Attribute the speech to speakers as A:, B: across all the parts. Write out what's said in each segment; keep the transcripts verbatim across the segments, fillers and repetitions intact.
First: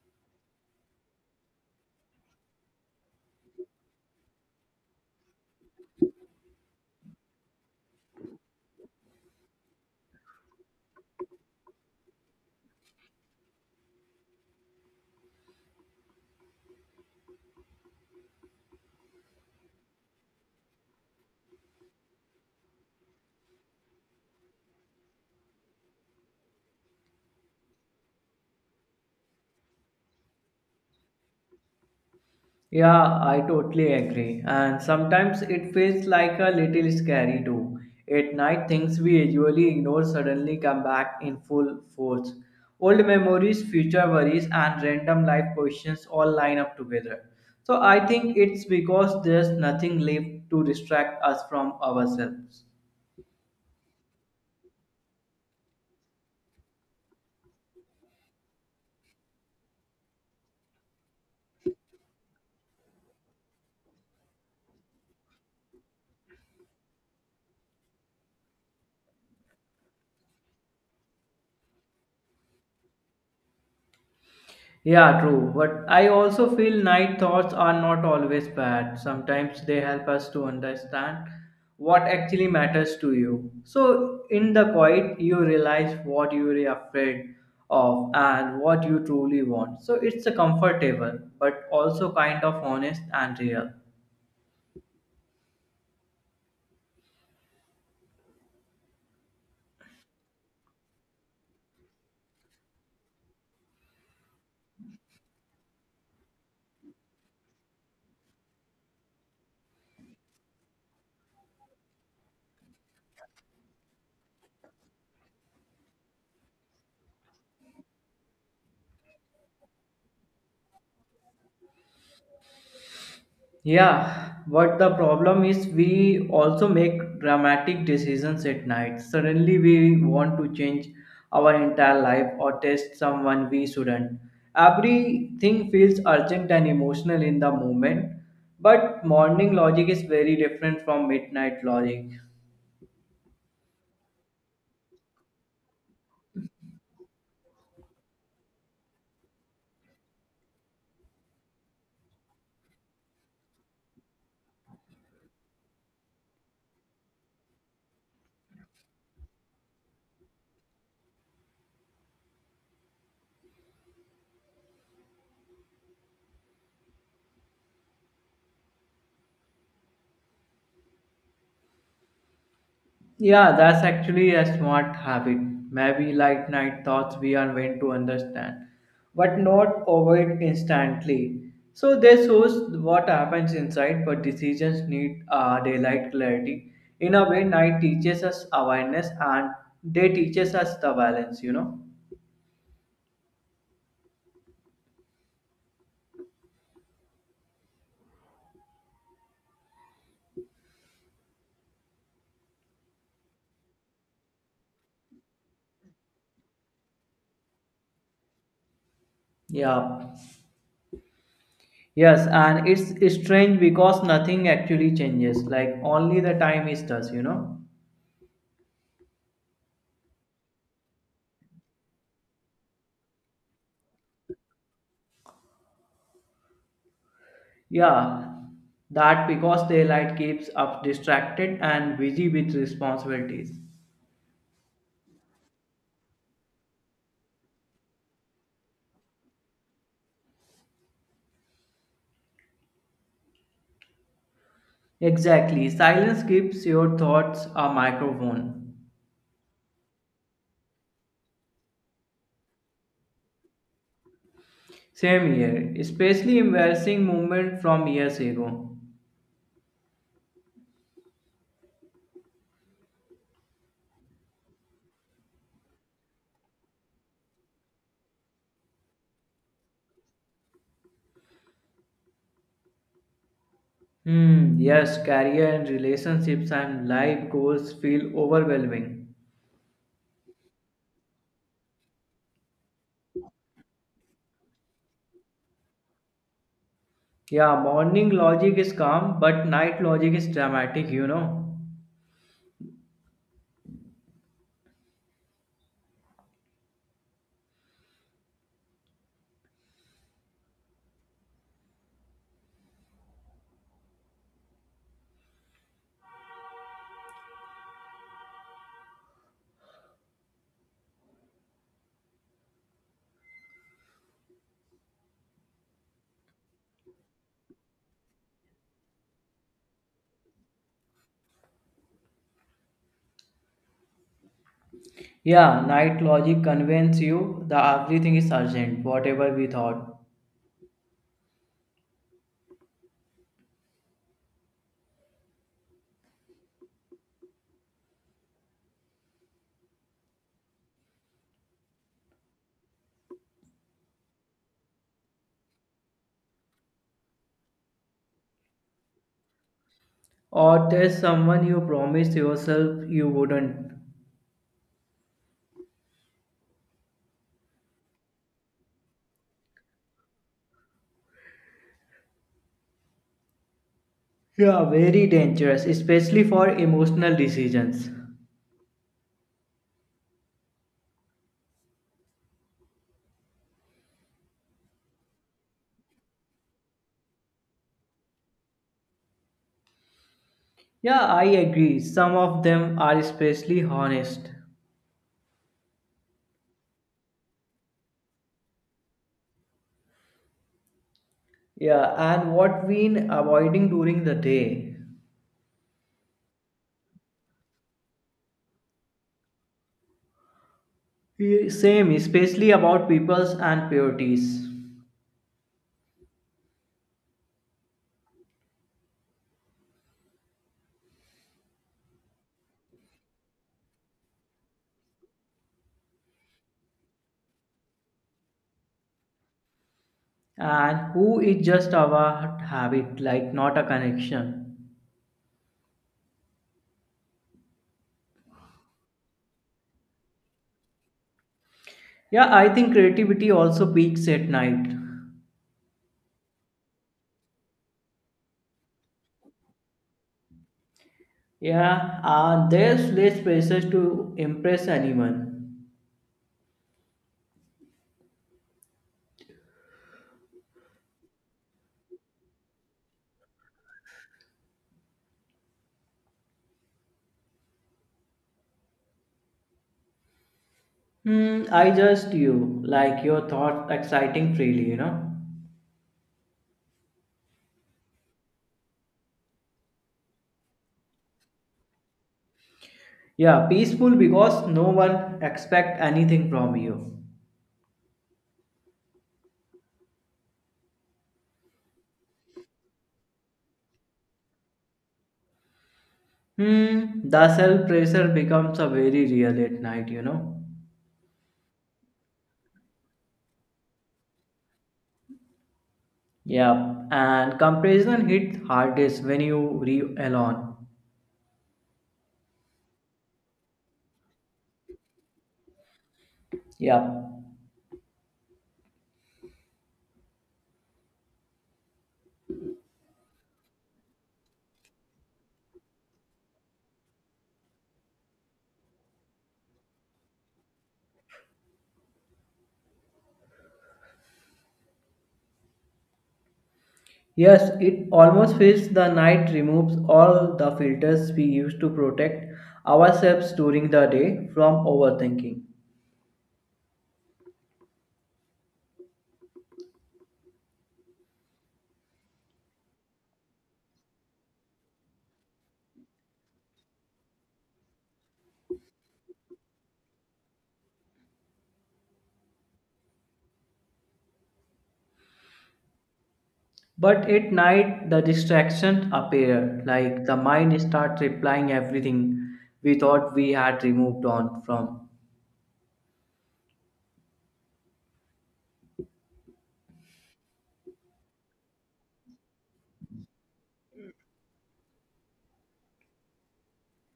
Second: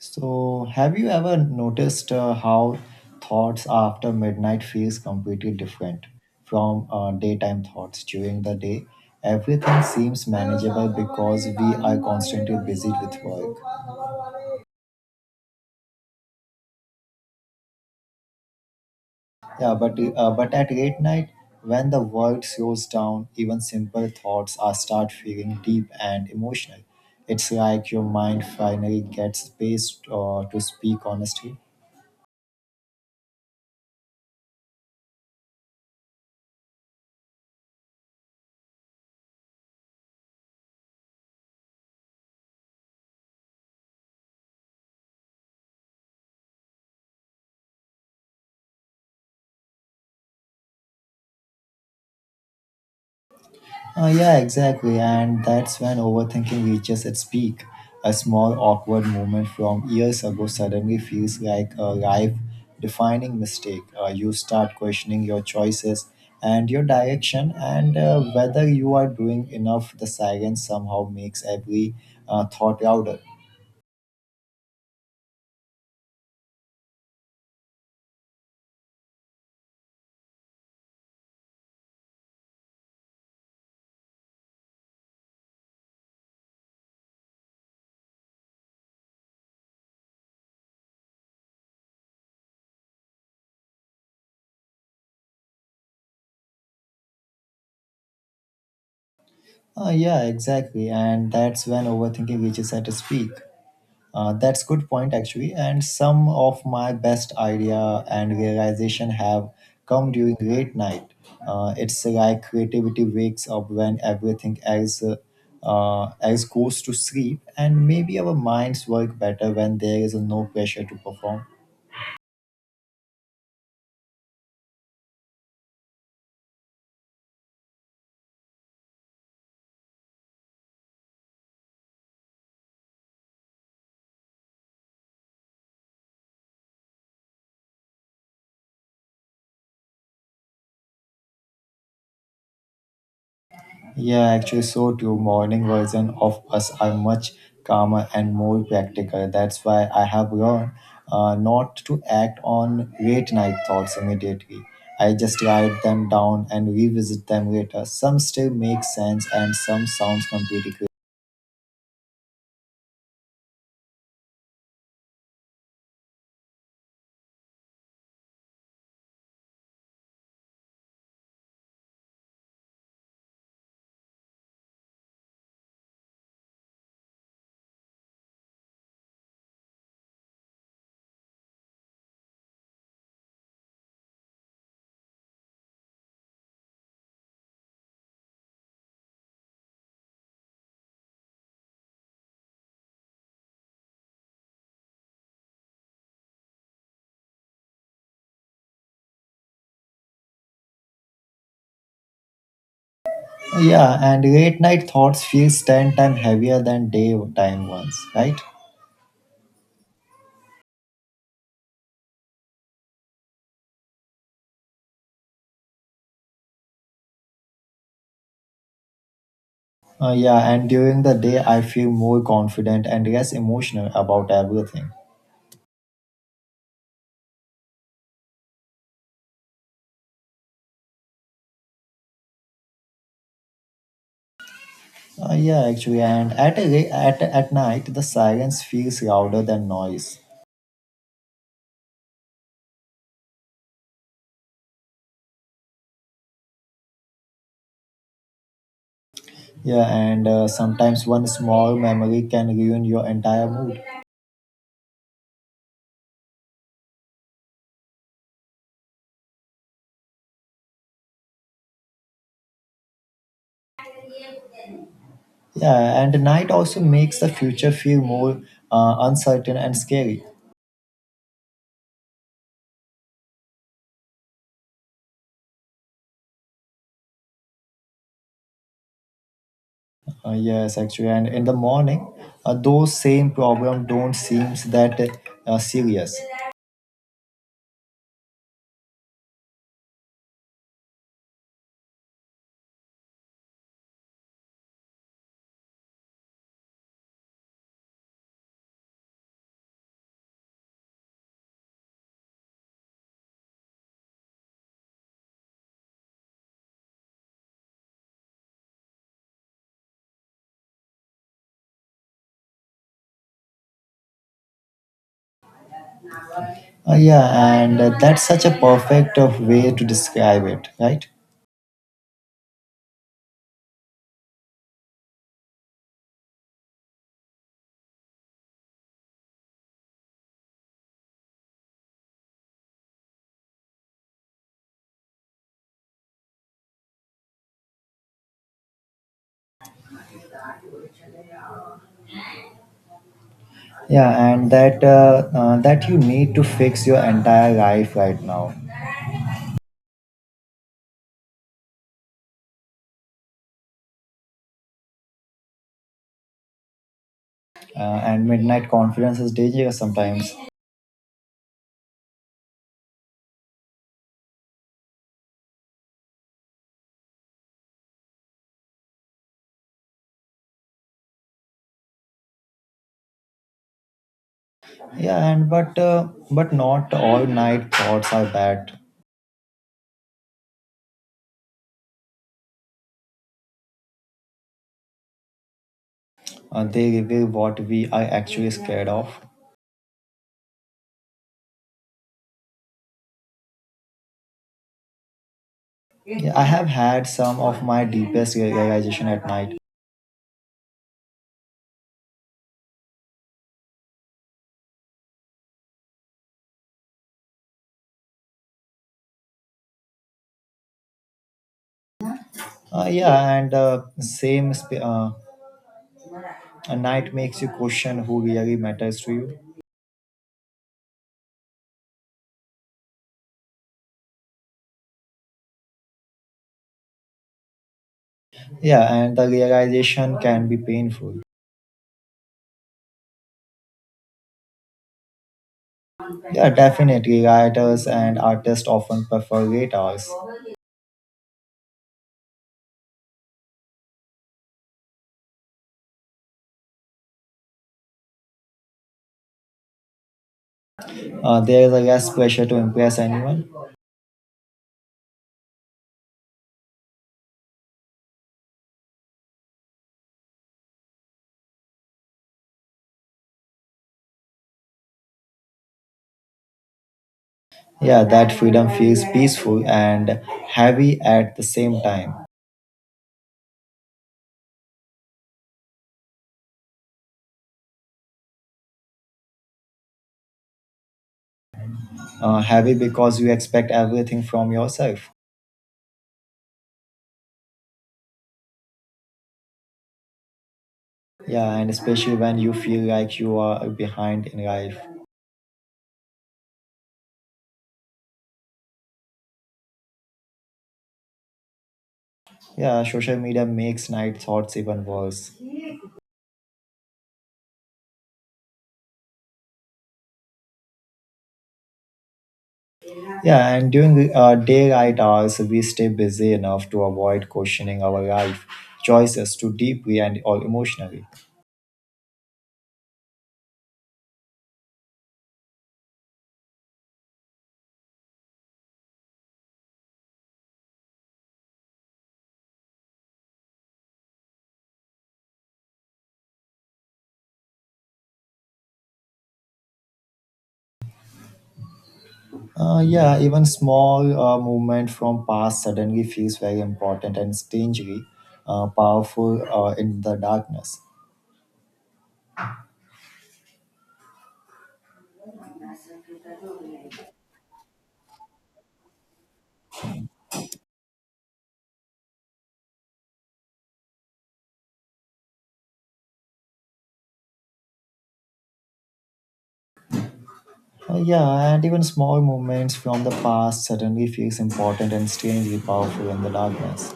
A: So, have you ever noticed uh, how thoughts after midnight feels completely different from uh, daytime thoughts during the day? Everything seems manageable because we are constantly busy with work. Yeah, but uh, but at late night, when the world slows down, even simple thoughts are start feeling deep and emotional. It's like your mind finally gets space uh, to speak honestly.
B: Yeah, I totally agree. And sometimes it feels like a little scary too. At night, things we usually ignore suddenly come back in full force. Old memories, future worries, and random life questions all line up together. So I think it's because there's nothing left to distract us from ourselves.
A: Uh, yeah, exactly. And that's when overthinking reaches its peak. A small awkward moment from years ago suddenly feels like a life defining mistake. Uh, you start questioning your choices and your direction, and uh, whether you are doing enough, the silence somehow makes every uh, thought louder.
B: Yeah, true. But I also feel night thoughts are not always bad. Sometimes they help us to understand what actually matters to you. So, in the quiet, you realize what you are afraid of and what you truly want. So, it's a comfortable but also kind of honest and real.
A: Uh, yeah, exactly. And that's when overthinking reaches at its peak. Uh, that's good point actually, and some of my best idea and realization have come during late night. Uh, it's like creativity wakes up when everything else uh, uh, else goes to sleep, and maybe our minds work better when there is no pressure to perform.
B: Yeah, but the problem is we also make dramatic decisions at night. Suddenly we want to change our entire life or test someone we shouldn't. Everything feels urgent and emotional in the moment, but morning logic is very different from midnight logic.
A: Yeah, actually, so too. Morning version of us are much calmer and more practical. That's why I have learned uh, not to act on late night thoughts immediately. I just write them down and revisit them later. Some still make sense and some sounds completely crazy.
B: Yeah, that's actually a smart habit. Maybe late night thoughts we are meant to understand, but not avoid instantly. So this shows what happens inside, but decisions need uh, daylight clarity. In a way, night teaches us awareness and day teaches us the balance, you know.
A: Yeah, and late night thoughts feels ten times heavier than daytime ones, right?
B: Yeah. Yes, and it's strange because nothing actually changes. Like only the time is does, you know.
A: Uh, yeah, and during the day I feel more confident and less emotional about everything.
B: Yeah, that because daylight keeps us distracted and busy with responsibilities.
A: Uh, yeah, actually, and at, a- at at night the silence feels louder than noise.
B: Exactly, silence gives your thoughts a microphone.
A: Yeah, and uh, sometimes one small memory can ruin your entire mood.
B: Same here, especially embarrassing moment from years ago.
A: Yeah, and night also makes the future feel more uh, uncertain and scary.
B: Hmm, yes, career and relationships and life goals feel overwhelming.
A: Uh, yes, actually, and in the morning, uh, those same problem don't seems that uh, serious.
B: Yeah, morning logic is calm, but night logic is dramatic, you know.
A: Uh, yeah, and uh, that's such a perfect uh, way to describe it, right?
B: Yeah, night logic convinces you that everything is urgent, whatever we thought.
A: Yeah, and that uh, uh, that you need to fix your entire life right now.
B: Or there's someone you promised yourself you wouldn't.
A: Uh, and midnight confidence is dangerous sometimes.
B: Yeah, very dangerous, especially for emotional decisions.
A: Yeah, and but uh, but not all night thoughts are bad.
B: Yeah, I agree. Some of them are especially honest.
A: Uh, they reveal what we are actually scared of.
B: Yeah, and what we been avoiding during the day.
A: Yeah, I have had some of my deepest rea- realization at night.
B: Yeah, same, especially about peoples and purities.
A: Uh, yeah, and uh, same sp- uh, a night makes you question who really matters to you.
B: And who is just about habit, like not a connection.
A: Yeah, and the realization can be painful.
B: Yeah, I think creativity also peaks at night.
A: Yeah, definitely. Writers and artists often prefer late hours.
B: Yeah, uh, there's less pressure to impress anyone.
A: Uh, there is a less pressure to impress anyone.
B: Hmm, I just you, like your thoughts exciting freely, you know.
A: Yeah, that freedom feels peaceful and heavy at the same time.
B: Yeah, peaceful because no one expect anything from you.
A: Uh, heavy because you expect everything from yourself.
B: Hmm, the self pressure becomes a very real at night, you know.
A: Yeah, and especially when you feel like you are behind in life.
B: Yeah, and comparison hit hardest when you re alone.
A: Yeah, social media makes night thoughts even worse.
B: Yeah.
A: Yeah, and during uh, daylight hours, we stay busy enough to avoid questioning our life choices too deeply and or emotionally.
B: Yes, it almost feels the night removes all the filters we use to protect ourselves during the day from overthinking.
A: Uh, yeah, even small uh, movement from past suddenly feels very important and strangely uh, powerful uh, in the darkness.
B: But at night, the distractions appear, like the mind starts replying everything we thought we had removed on from.
A: Uh, yeah, and even small movements from the past suddenly feels important and strangely powerful in the darkness.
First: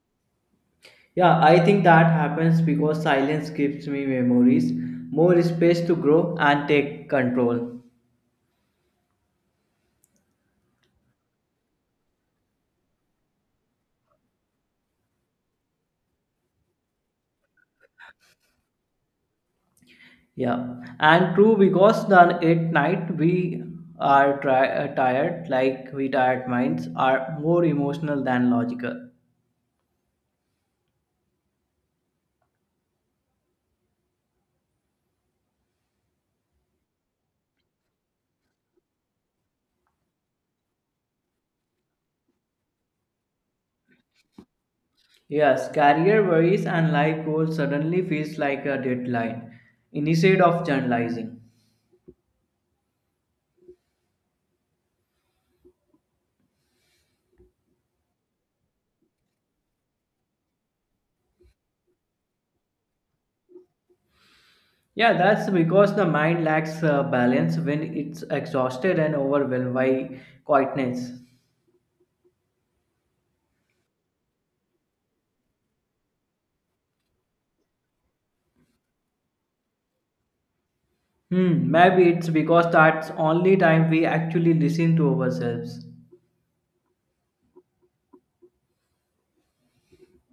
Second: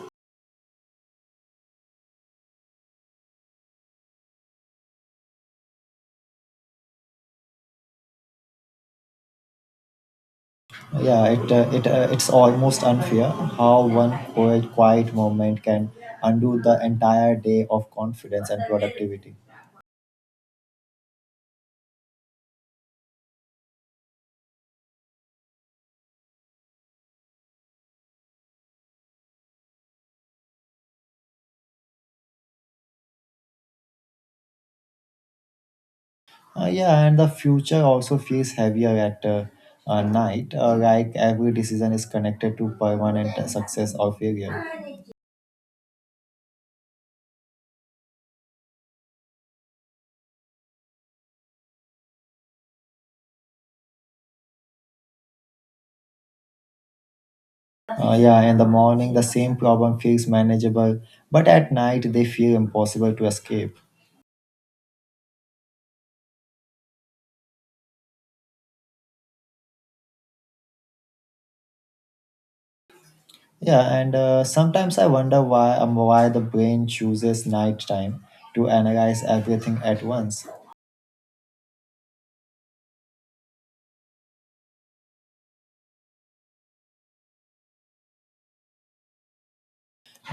B: Yeah, I think that happens because silence gives me memories, more space to grow and take control.
A: Yeah, it uh, it uh, it's almost unfair how one quiet, quiet moment can undo the entire day of confidence and productivity.
B: Yeah, and true because then at night we are tri- uh, tired, like we tired minds are more emotional than logical.
A: Uh, yeah, and the future also feels heavier at uh, uh, night, uh, like every decision is connected to permanent success or failure.
B: Yes, career worries and life goals suddenly feels like a deadline instead of generalizing.
A: Uh, yeah, in the morning, the same problem feels manageable, but at night, they feel impossible to escape.
B: Yeah, that's because the mind lacks uh, balance when it's exhausted and overwhelmed by quietness.
A: Yeah, and uh, sometimes I wonder why um, why the brain chooses night time to analyze everything at once.
B: Hmm, maybe it's because that's only time we actually listen to ourselves.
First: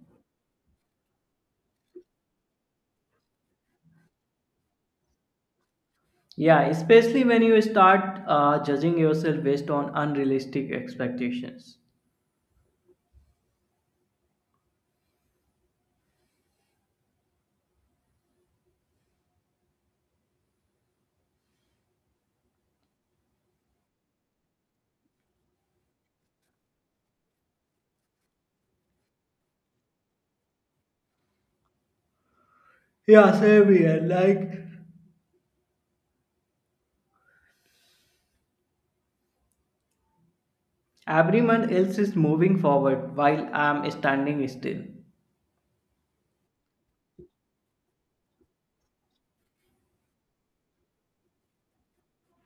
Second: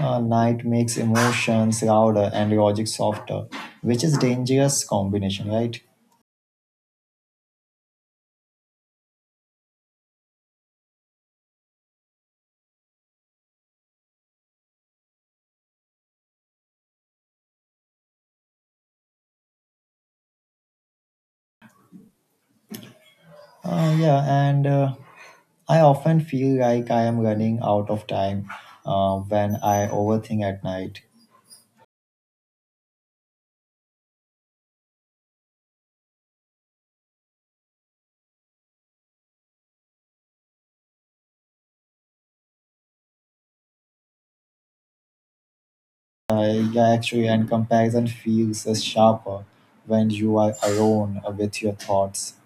A: Uh, night makes emotions louder and logic softer, which is dangerous combination, right?
B: Yeah, especially when you start uh, judging yourself based on unrealistic expectations.
A: Uh, yeah, and uh, I often feel like I am running out of time uh, when I overthink at night.
B: Yeah, same here. Like, everyone else is moving forward while I'm standing still.
A: I, yeah, actually, and comparison feels uh, sharper when you are alone uh, with your thoughts.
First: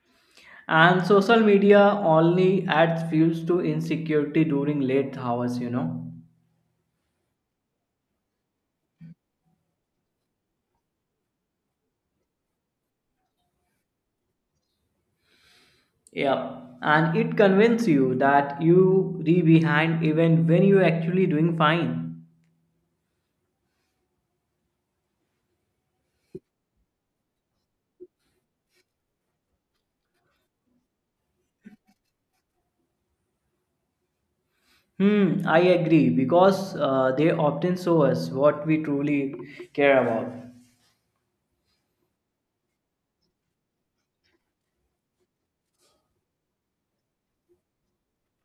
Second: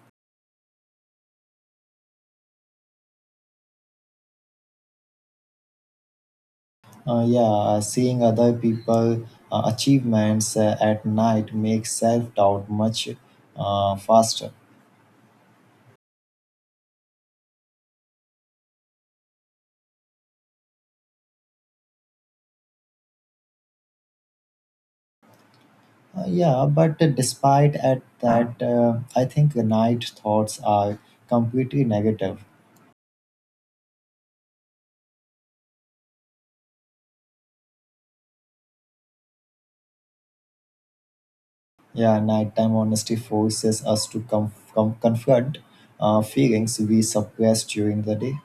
B: And social media only adds fuels to insecurity during late hours, you know.
A: Uh, yeah, uh, seeing other people uh, achievements uh, at night makes self doubt much uh, faster.
B: Yeah. And it convinces you that you re behind even when you actually doing fine.
A: Uh, yeah, but uh, despite at that, uh, I think the night thoughts are completely negative.
B: Hmm, I agree because uh, they often show us what we truly care about.
A: Yeah, nighttime honesty forces us to com- com- confront uh, feelings we suppress during the day.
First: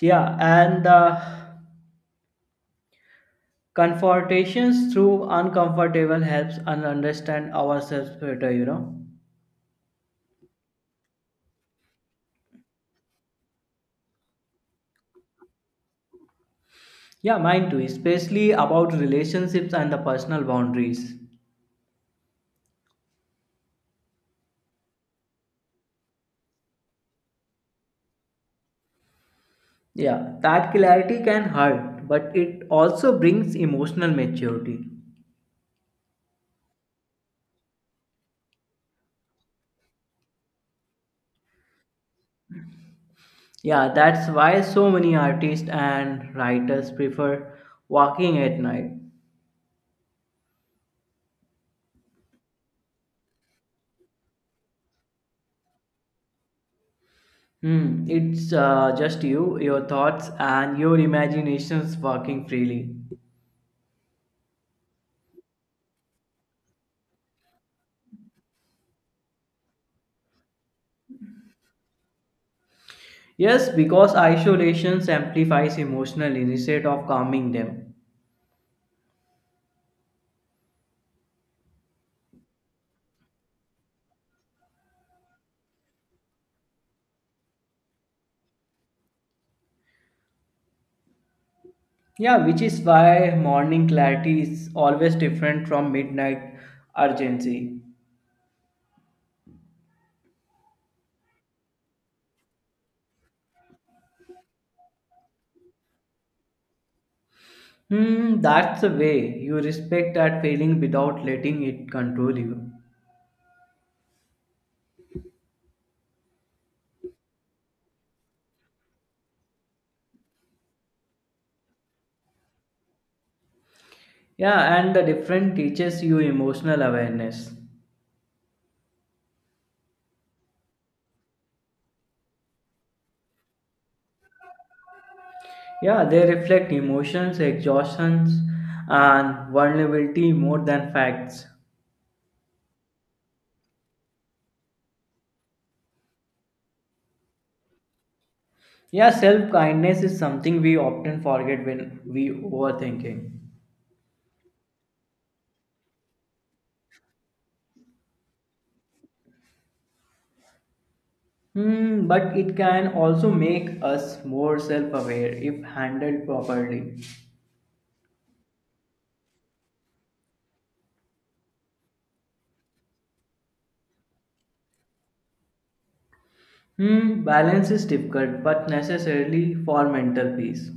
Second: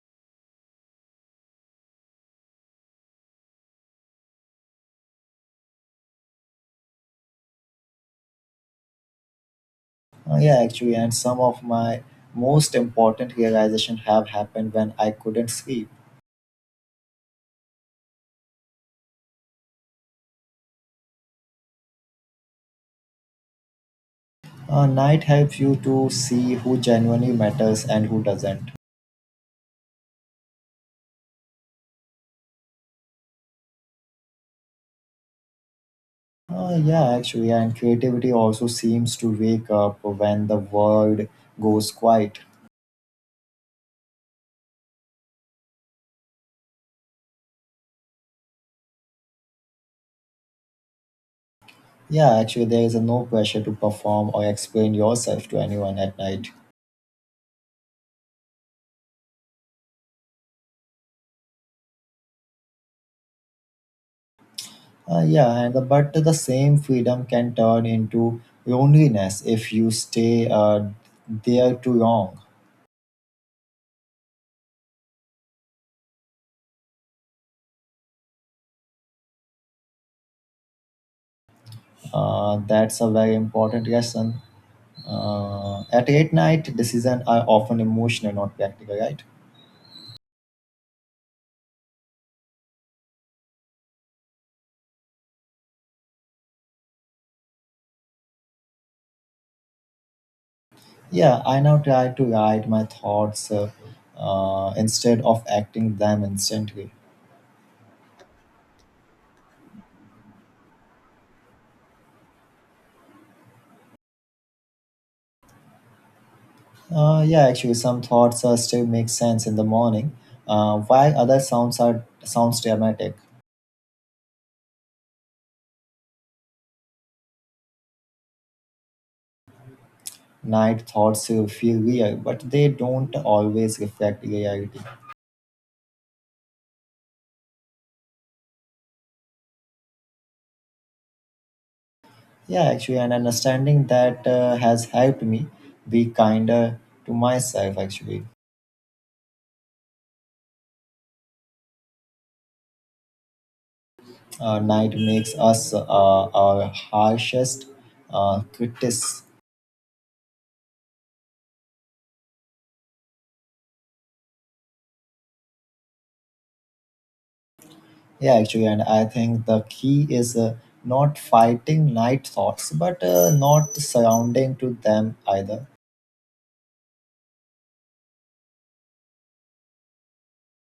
B: Yeah, and the confrontations through uncomfortable helps and understand ourselves better, you know.
A: Uh, yeah, actually, and some of my most important realization have happened when I couldn't sleep.
B: Yeah, mine too, especially about relationships and the personal boundaries.
A: Uh, night helps you to see who genuinely matters and who doesn't.
B: Yeah, that clarity can hurt, but it also brings emotional maturity.
A: Uh, yeah, actually, and creativity also seems to wake up when the world goes quiet.
B: Yeah, that's why so many artists and writers prefer walking at night.
A: Yeah, actually, there is a no pressure to perform or explain yourself to anyone at night.
B: Hmm, it's uh, just you, your thoughts, and your imaginations working freely.
A: Uh, yeah, and but the same freedom can turn into loneliness if you stay uh, there too long.
B: Yes, because isolation amplifies emotional instead of calming them.
A: Uh, that's a very important lesson. Uh, at late night, decisions are often emotional, not practical, right?
B: Yeah, which is why morning clarity is always different from midnight urgency.
A: Yeah, I now try to write my thoughts uh, uh, instead of acting them instantly.
B: Hmm, that's the way you respect that feeling without letting it control you.
A: Uh, yeah, actually, some thoughts uh, still make sense in the morning, uh, while other sounds are sounds dramatic.
B: Yeah, and the different teaches you emotional awareness.
A: Night thoughts uh, feel real, but they don't always reflect reality.
B: Yeah, they reflect emotions, exhaustions, and vulnerability more than facts.
A: Yeah, actually, and understanding that uh, has helped me be kinder to myself, actually.
B: Yeah, self kindness is something we often forget when we overthinking.
A: Uh, night makes us uh, our harshest uh, critics.
B: Hmm, but it can also make us more self aware if handled properly.
A: Yeah, actually, and I think the key is uh, not fighting night thoughts, but uh, not surrounding to them either.
B: Hmm, balance is difficult but necessarily for mental peace.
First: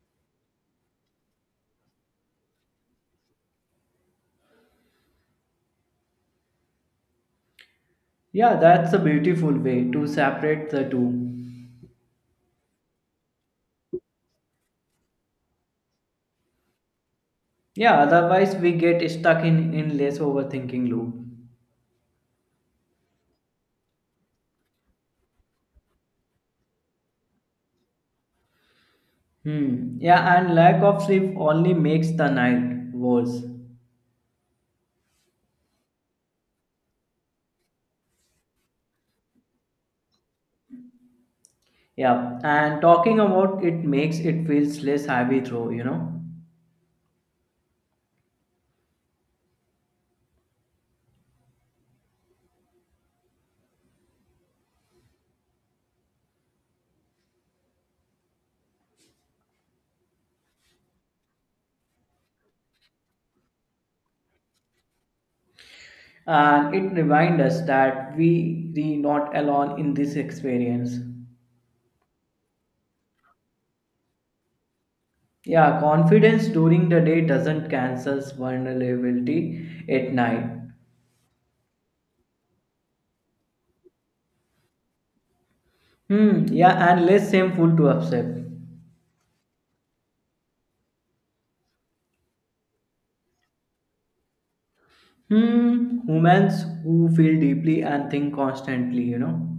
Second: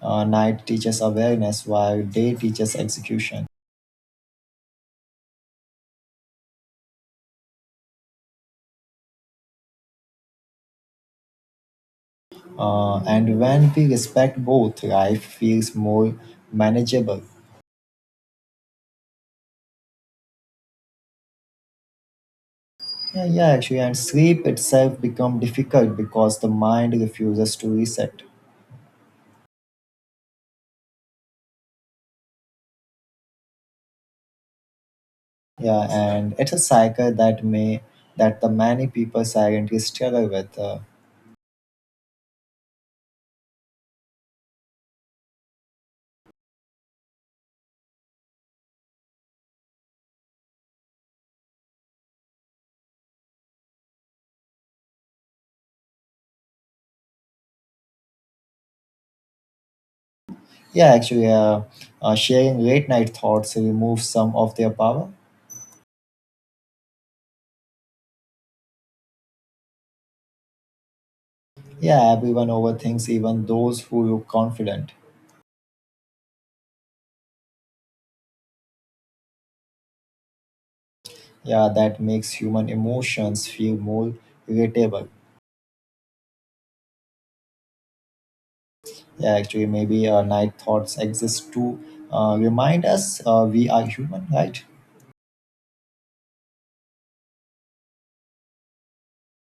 A: Uh, night teaches awareness, while day teaches execution.
B: Yeah, that's a beautiful way to separate the two.
A: Uh, and when we respect both, life feels more manageable.
B: Yeah, otherwise we get stuck in in less overthinking loop.
A: Yeah, yeah, actually, and sleep itself become difficult because the mind refuses to reset.
B: Hmm. Yeah, and lack of sleep only makes the night worse.
A: Yeah, and it's a cycle that may that the many people silently struggle with. Uh,
B: Yeah, and talking about it makes it feels less heavy though, you know.
A: yeah, actually, uh, uh, sharing late night thoughts removes some of their power.
B: And it reminds us that we are not alone in this experience.
A: Yeah, everyone overthinks, even those who look confident.
B: Yeah, confidence during the day doesn't cancel vulnerability at night.
A: Yeah, that makes human emotions feel more irritable.
B: Hmm, yeah, and less shameful to accept.
A: Yeah, actually, maybe uh, night thoughts exist to uh, remind us uh, we are human, right?
B: Hmm, humans who feel deeply and think constantly, you know.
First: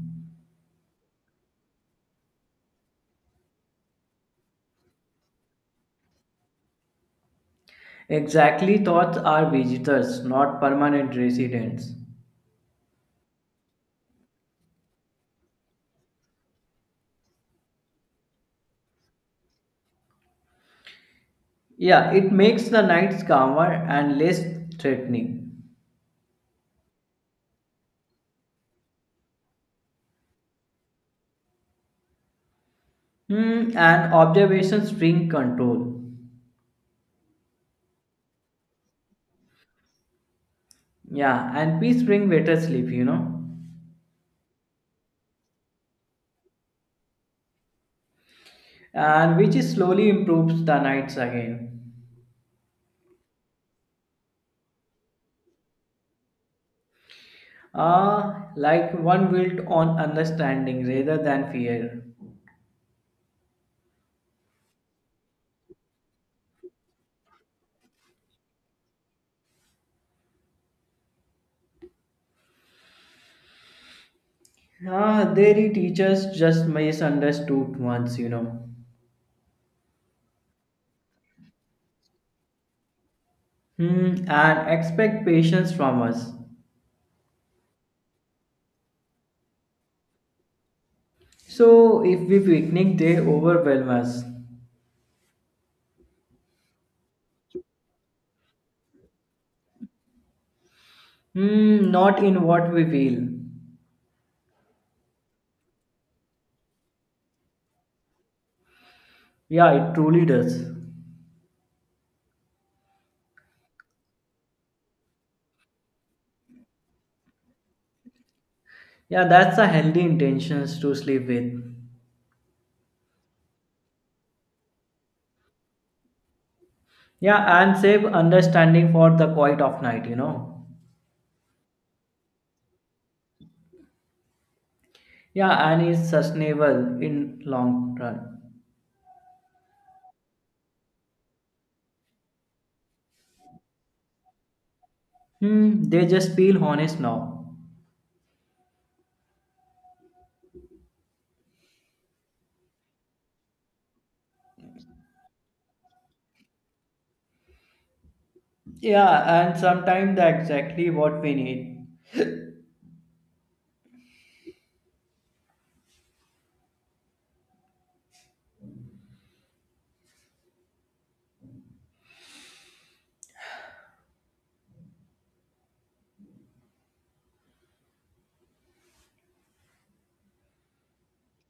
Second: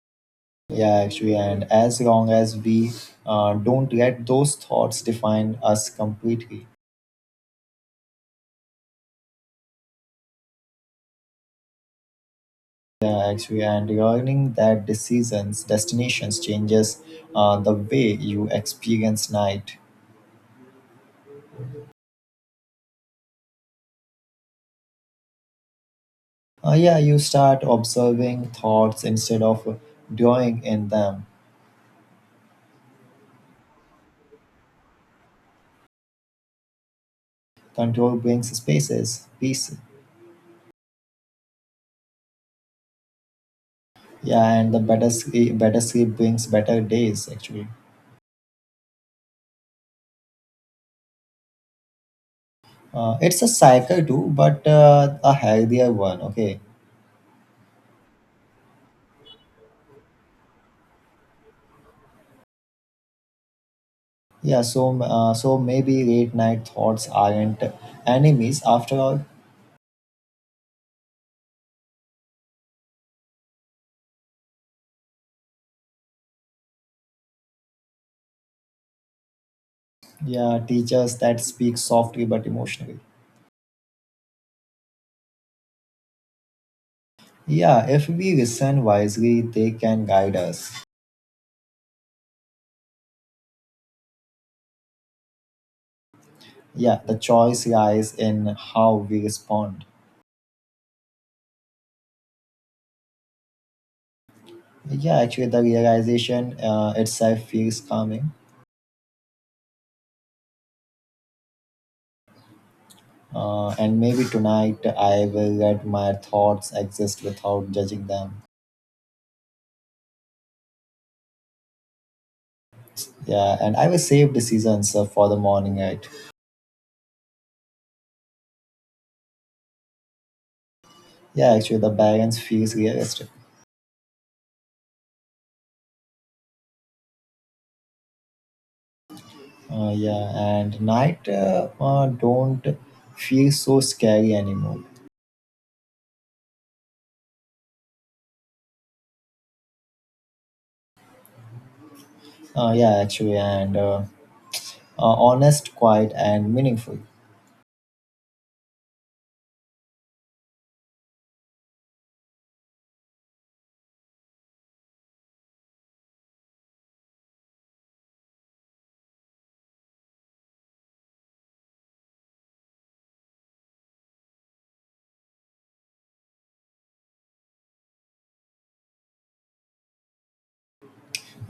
A: Yeah, actually, and as long as we uh, don't let those thoughts define us completely.
B: Exactly, thoughts are visitors, not permanent residents.
A: Yeah, actually, and learning that decisions, destinations changes uh, the way you experience night.
B: Yeah, it makes the nights calmer and less threatening.
A: Uh, yeah, you start observing thoughts instead of drawing in them.
B: Hmm, and observations bring control.
A: Control brings spaces, peace.
B: Yeah, and peace bring better sleep, you know,
A: Yeah, and the better sleep, better sleep brings better days, actually.
B: and which is slowly improves the nights again.
A: Uh, it's a cycle too, but uh, a healthier one. Okay,
B: Ah, like one built on understanding rather than fear.
A: yeah. So uh, so maybe late night thoughts aren't enemies after all.
B: Ah, theory teachers just misunderstood once, you know.
A: Yeah, teachers that speak softly but emotionally.
B: Hmm, and expect patience from us.
A: Yeah, if we listen wisely, they can guide us.
B: So if we picnic, they overwhelm us.
A: Yeah, the choice lies in how we respond.
B: Hmm, not in what we feel.
A: Yeah, actually, the realization uh, itself feels calming.
B: Yeah, it truly does.
A: Uh, and maybe tonight I will let my thoughts exist without judging them.
B: Yeah, that's a healthy intentions to sleep with.
A: Yeah, and I will save decisions uh, for the morning, right?
B: Yeah, and save understanding for the quiet of night, you know.
A: Yeah, actually, the balance feels realistic.
B: Yeah, and is sustainable in long run.
A: Uh, yeah, and night uh, uh, don't feel so scary anymore.
B: Hmm, they just feel honest now.
A: Uh, yeah, actually, and uh, uh, honest, quiet, and meaningful.
B: Yeah, and sometimes that's exactly what we need.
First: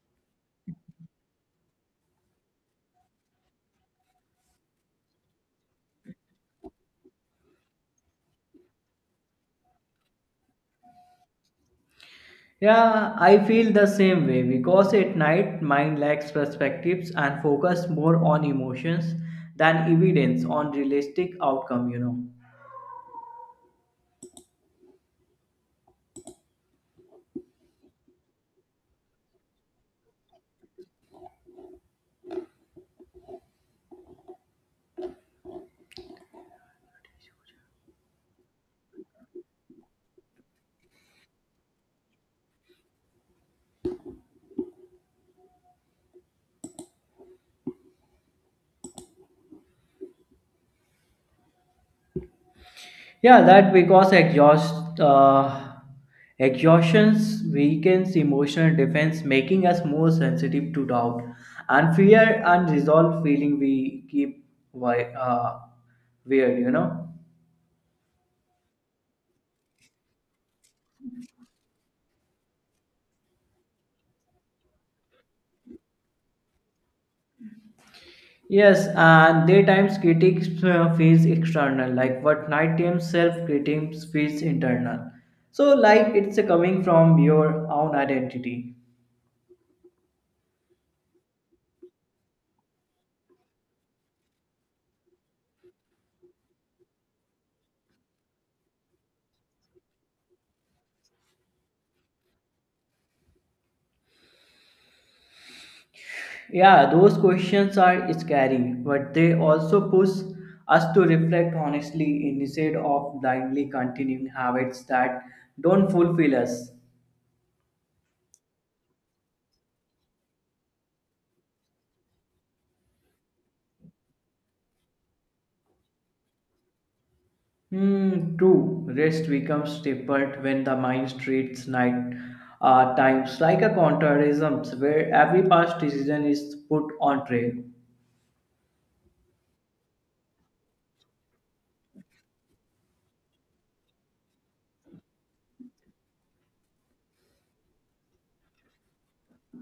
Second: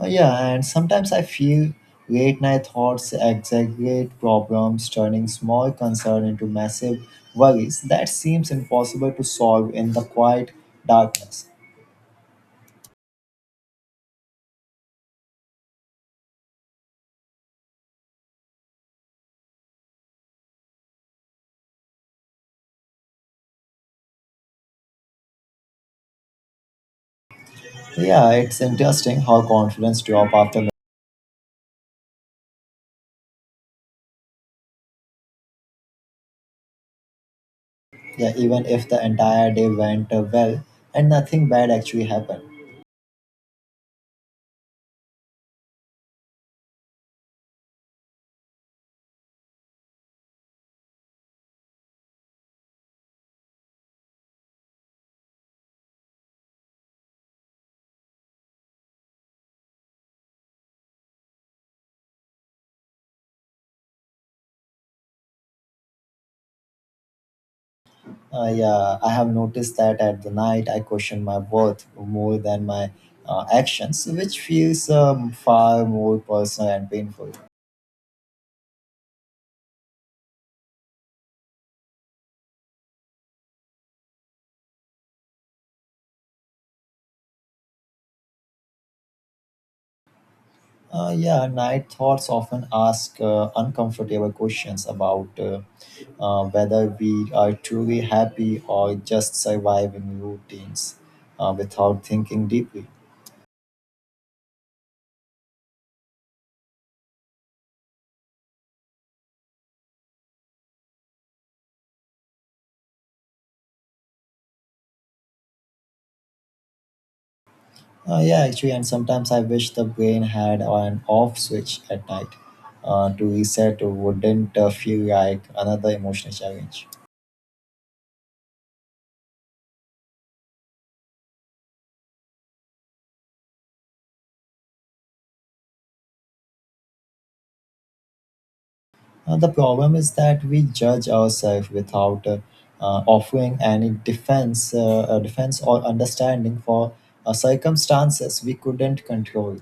A: Uh, yeah, and sometimes I feel late night thoughts exaggerate problems, turning small concern into massive worries that seems impossible to solve in the quiet darkness.
B: Yeah, I feel the same way because at night mind lacks perspectives and focus more on emotions than evidence on realistic outcome, you know.
A: Yeah, it's interesting how confidence drop after yeah even if the entire day went uh, well and nothing bad actually happened.
B: Yeah, that because exhaust uh, exhaustions weakens emotional defense, making us more sensitive to doubt and fear unresolved feeling we keep wi- uh, weird, you know.
A: Uh, yeah, I have noticed that at the night I question my worth more than my uh, actions which feels um, far more personal and painful.
B: Yes, and daytimes critics uh, feels external, like what nighttime self critics feels internal. So, like it's coming from your own identity.
A: Uh, yeah, night thoughts often ask uh, uncomfortable questions about uh, uh, whether we are truly happy or just surviving routines uh, without thinking deeply.
B: Yeah, those questions are scary, but they also push us to reflect honestly instead of blindly continuing habits that don't fulfill us.
A: Uh, yeah, actually, and sometimes I wish the brain had an off switch at night. Uh, to reset wouldn't uh, feel like another emotional challenge.
B: Hmm, true. Rest becomes different when the mind treats night uh, times like a contrarism where every past decision is put on trail.
A: Uh, the problem is that we judge ourselves without uh, uh, offering any defense, uh, uh, defense or understanding for uh, circumstances we couldn't control.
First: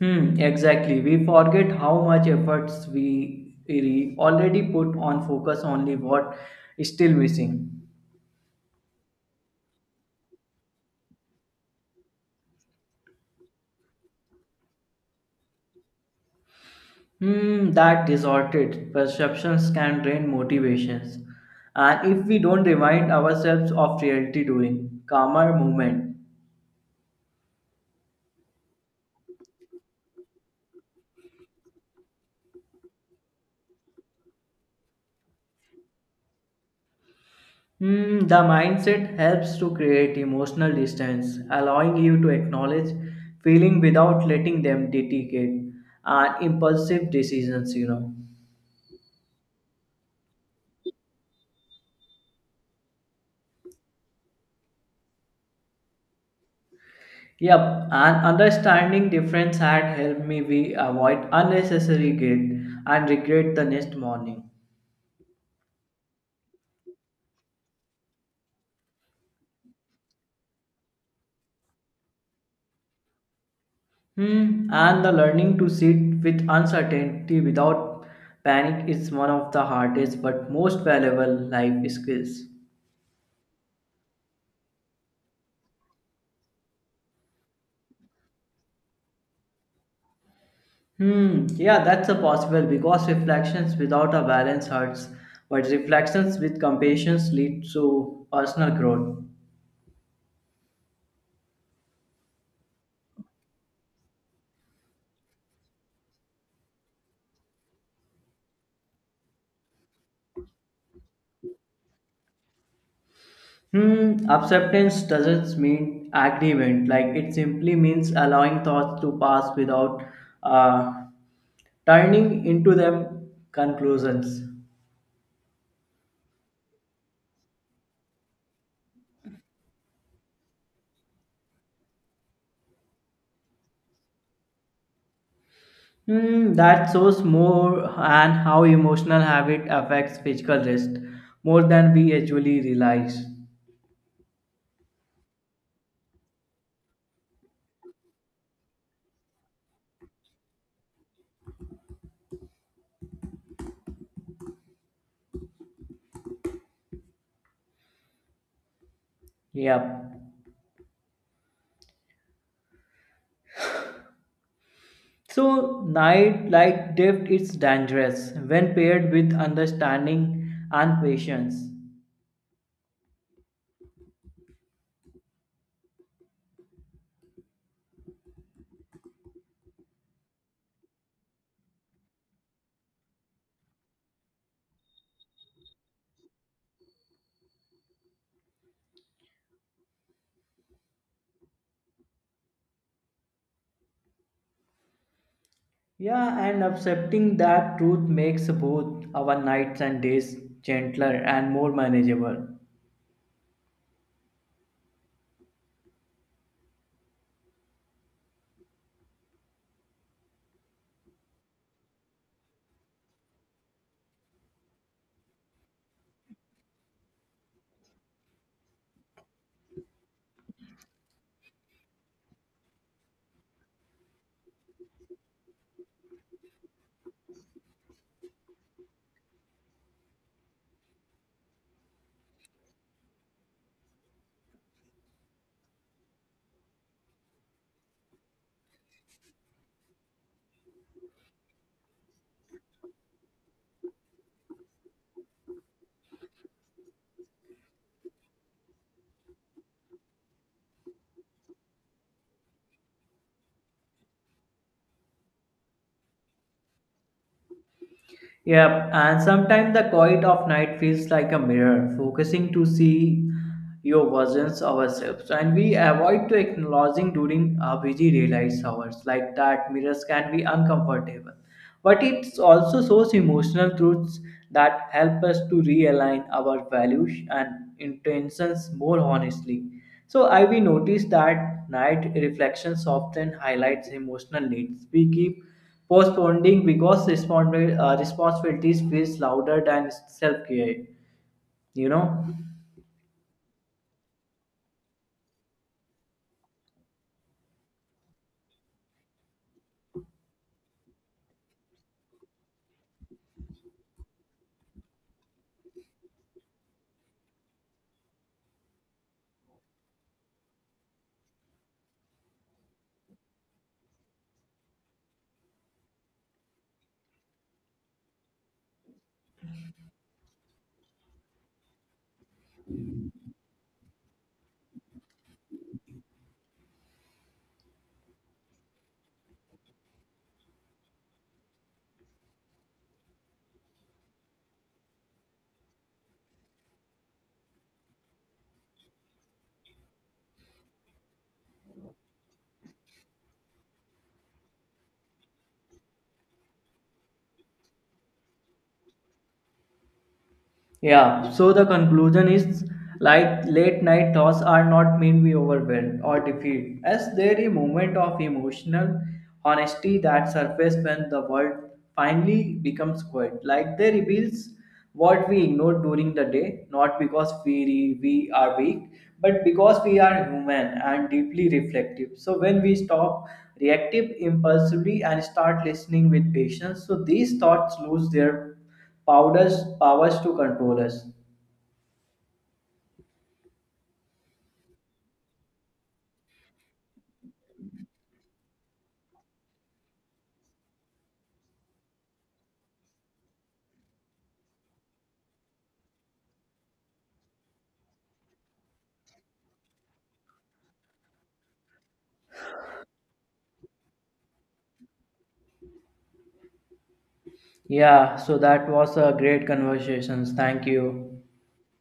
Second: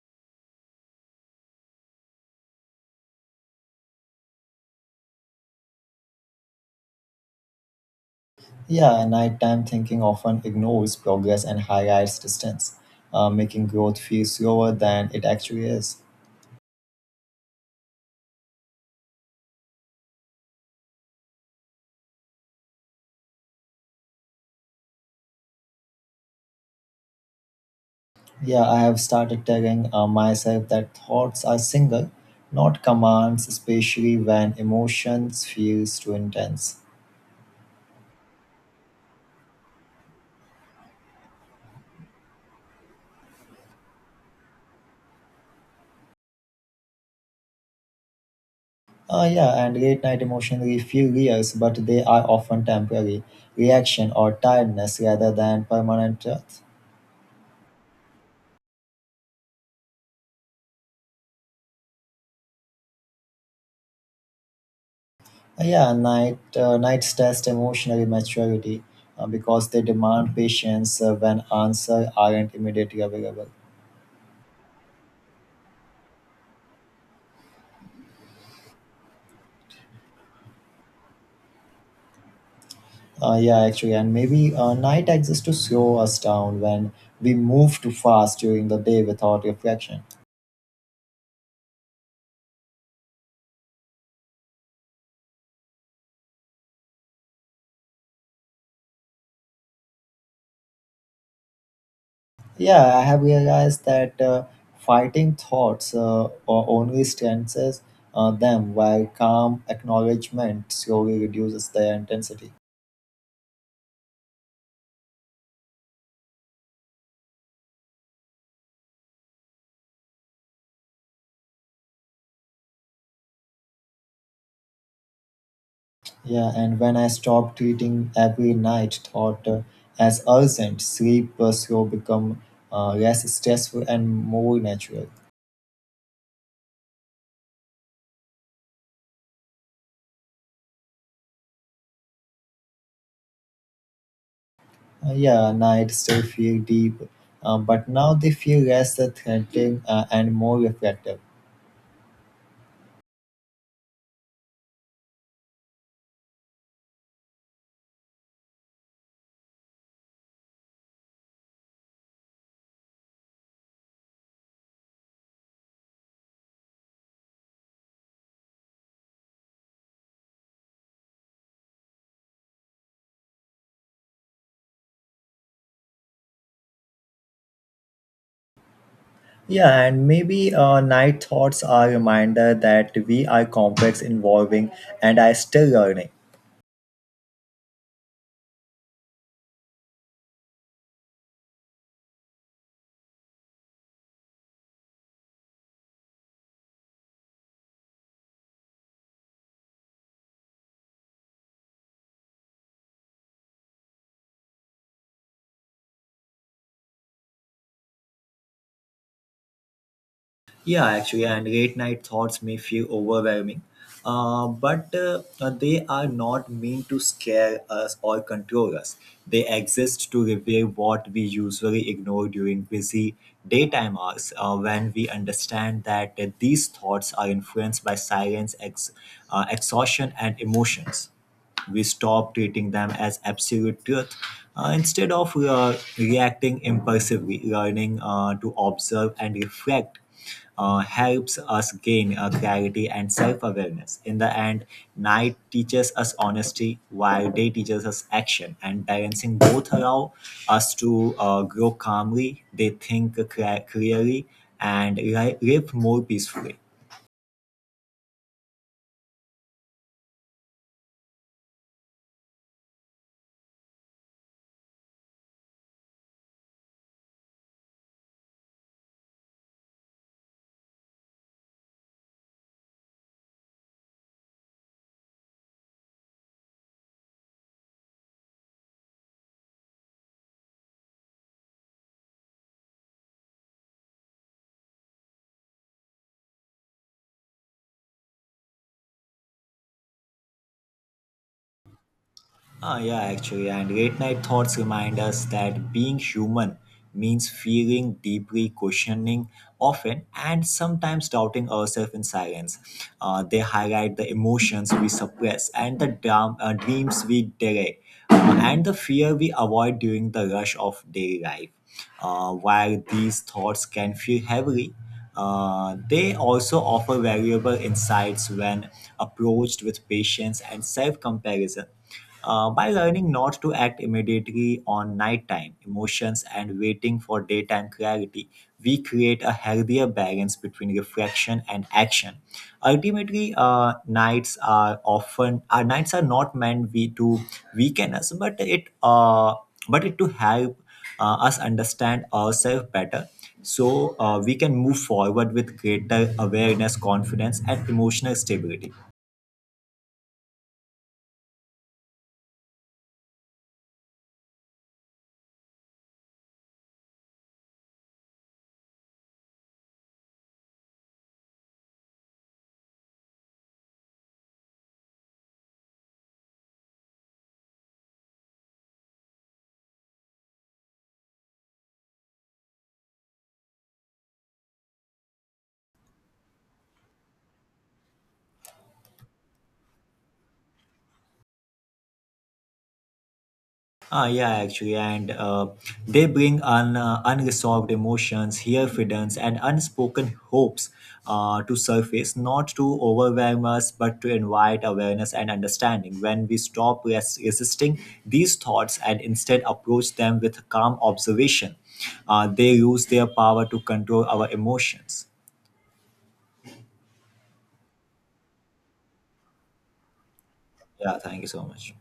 B: Hmm, exactly. We forget how much efforts we already put on focus only what is still missing.
A: Yeah, nighttime thinking often ignores progress and highlights distance, uh, making growth feel slower than it actually is.
B: Hmm, that distorted perceptions can drain motivations. And if we don't remind ourselves of reality during calmer movement,
A: Yeah, I have started telling uh, myself that thoughts are single, not commands, especially when emotions feels too intense.
B: hmm, the mindset helps to create emotional distance, allowing you to acknowledge feeling without letting them dictate and impulsive decisions, you know.
A: Uh, yeah, and late night emotions really feel real, but they are often temporary reaction or tiredness rather than permanent truth.
B: Yep, and understanding difference had helped me we avoid unnecessary guilt and regret the next morning.
A: Uh, yeah, night uh, nights test emotional maturity uh, because they demand patience uh, when answers aren't immediately available.
B: Hmm, and the learning to sit with uncertainty without panic is one of the hardest but most valuable life skills.
A: Uh, yeah, actually, and maybe uh, night exists to slow us down when we move too fast during the day without reflection.
B: Hmm, yeah, that's a possible because reflections without a balance hurts, but reflections with compassion lead to personal growth.
A: Yeah, I have realized that uh, fighting thoughts uh, or only strengthens uh, them, while calm acknowledgement slowly reduces their intensity.
B: Hmm, acceptance doesn't mean agreement, like it simply means allowing thoughts to pass without uh, turning into them conclusions.
A: Yeah, and when I stop treating every night thought uh, as urgent, sleep uh, slow become uh, less stressful and more natural.
B: Hmm, that shows more and how emotional habit affects physical rest more than we actually realize.
A: Uh, yeah, night still feel deep, uh, but now they feel less threatening uh, and more reflective.
B: Yep. So night light drift is dangerous when paired with understanding and patience.
A: Yeah, and maybe uh, night thoughts are a reminder that we are complex, evolving, and are still learning.
B: Yeah, and accepting that truth makes both our nights and days gentler and more manageable.
A: Yeah, actually, and late night thoughts may feel overwhelming, uh, but uh, uh, they are not meant to scare us or control us. They exist to reveal what we usually ignore during busy daytime hours uh, when we understand that uh, these thoughts are influenced by silence, ex- uh, exhaustion, and emotions we stop treating them as absolute truth uh, instead of uh, reacting impulsively learning uh, to observe and reflect uh, helps us gain uh, clarity and self awareness. In the end, night teaches us honesty while day teaches us action, and balancing both allow us to uh, grow calmly, they think cla- clearly, and li- live more peacefully.
B: Yep, and sometimes the quiet of night feels like a mirror, focusing to see your versions of ourselves. And we avoid to acknowledging during our busy daylight hours like that mirrors can be uncomfortable. But it also shows emotional truths that help us to realign our values and intentions more honestly. So I we noticed that night reflections often highlights emotional needs. We keep postponing because respons- uh, responsibilities feels louder than self-care. You know,
A: Ah, yeah, actually, and late night thoughts remind us that being human means feeling, deeply questioning often, and sometimes doubting ourselves in silence. Uh, they highlight the emotions we suppress and the dram- uh, dreams we delay, uh, and the fear we avoid during the rush of daily life. Uh, while these thoughts can feel heavily, uh, they also offer valuable insights when approached with patience and self comparison uh, by learning not to act immediately on nighttime emotions and waiting for daytime clarity, we create a healthier balance between reflection and action. Ultimately, uh, nights are often our nights are not meant we to weaken us, but it uh, but it to help uh, us understand ourselves better. So uh, we can move forward with greater awareness, confidence, and emotional stability.
B: yeah, so the conclusion is like late night thoughts are not mean we overwhelmed or defeat, as there is a moment of emotional honesty that surfaces when the world finally becomes quiet. Like they reveals what we ignored during the day, not because we we are weak, but because we are human and deeply reflective. So when we stop reactive impulsively and start listening with patience, so these thoughts lose their Powers, powers to control us.
A: Ah, yeah, actually, and uh, they bring un, uh, unresolved emotions, fear, feelings, and unspoken hopes uh, to surface, not to overwhelm us, but to invite awareness and understanding. When we stop res- resisting these thoughts and instead approach them with calm observation, uh, they lose their power to control our emotions.
B: Yeah, so that was a great conversation. Thank
A: Yeah,
B: you.
A: thank you so much.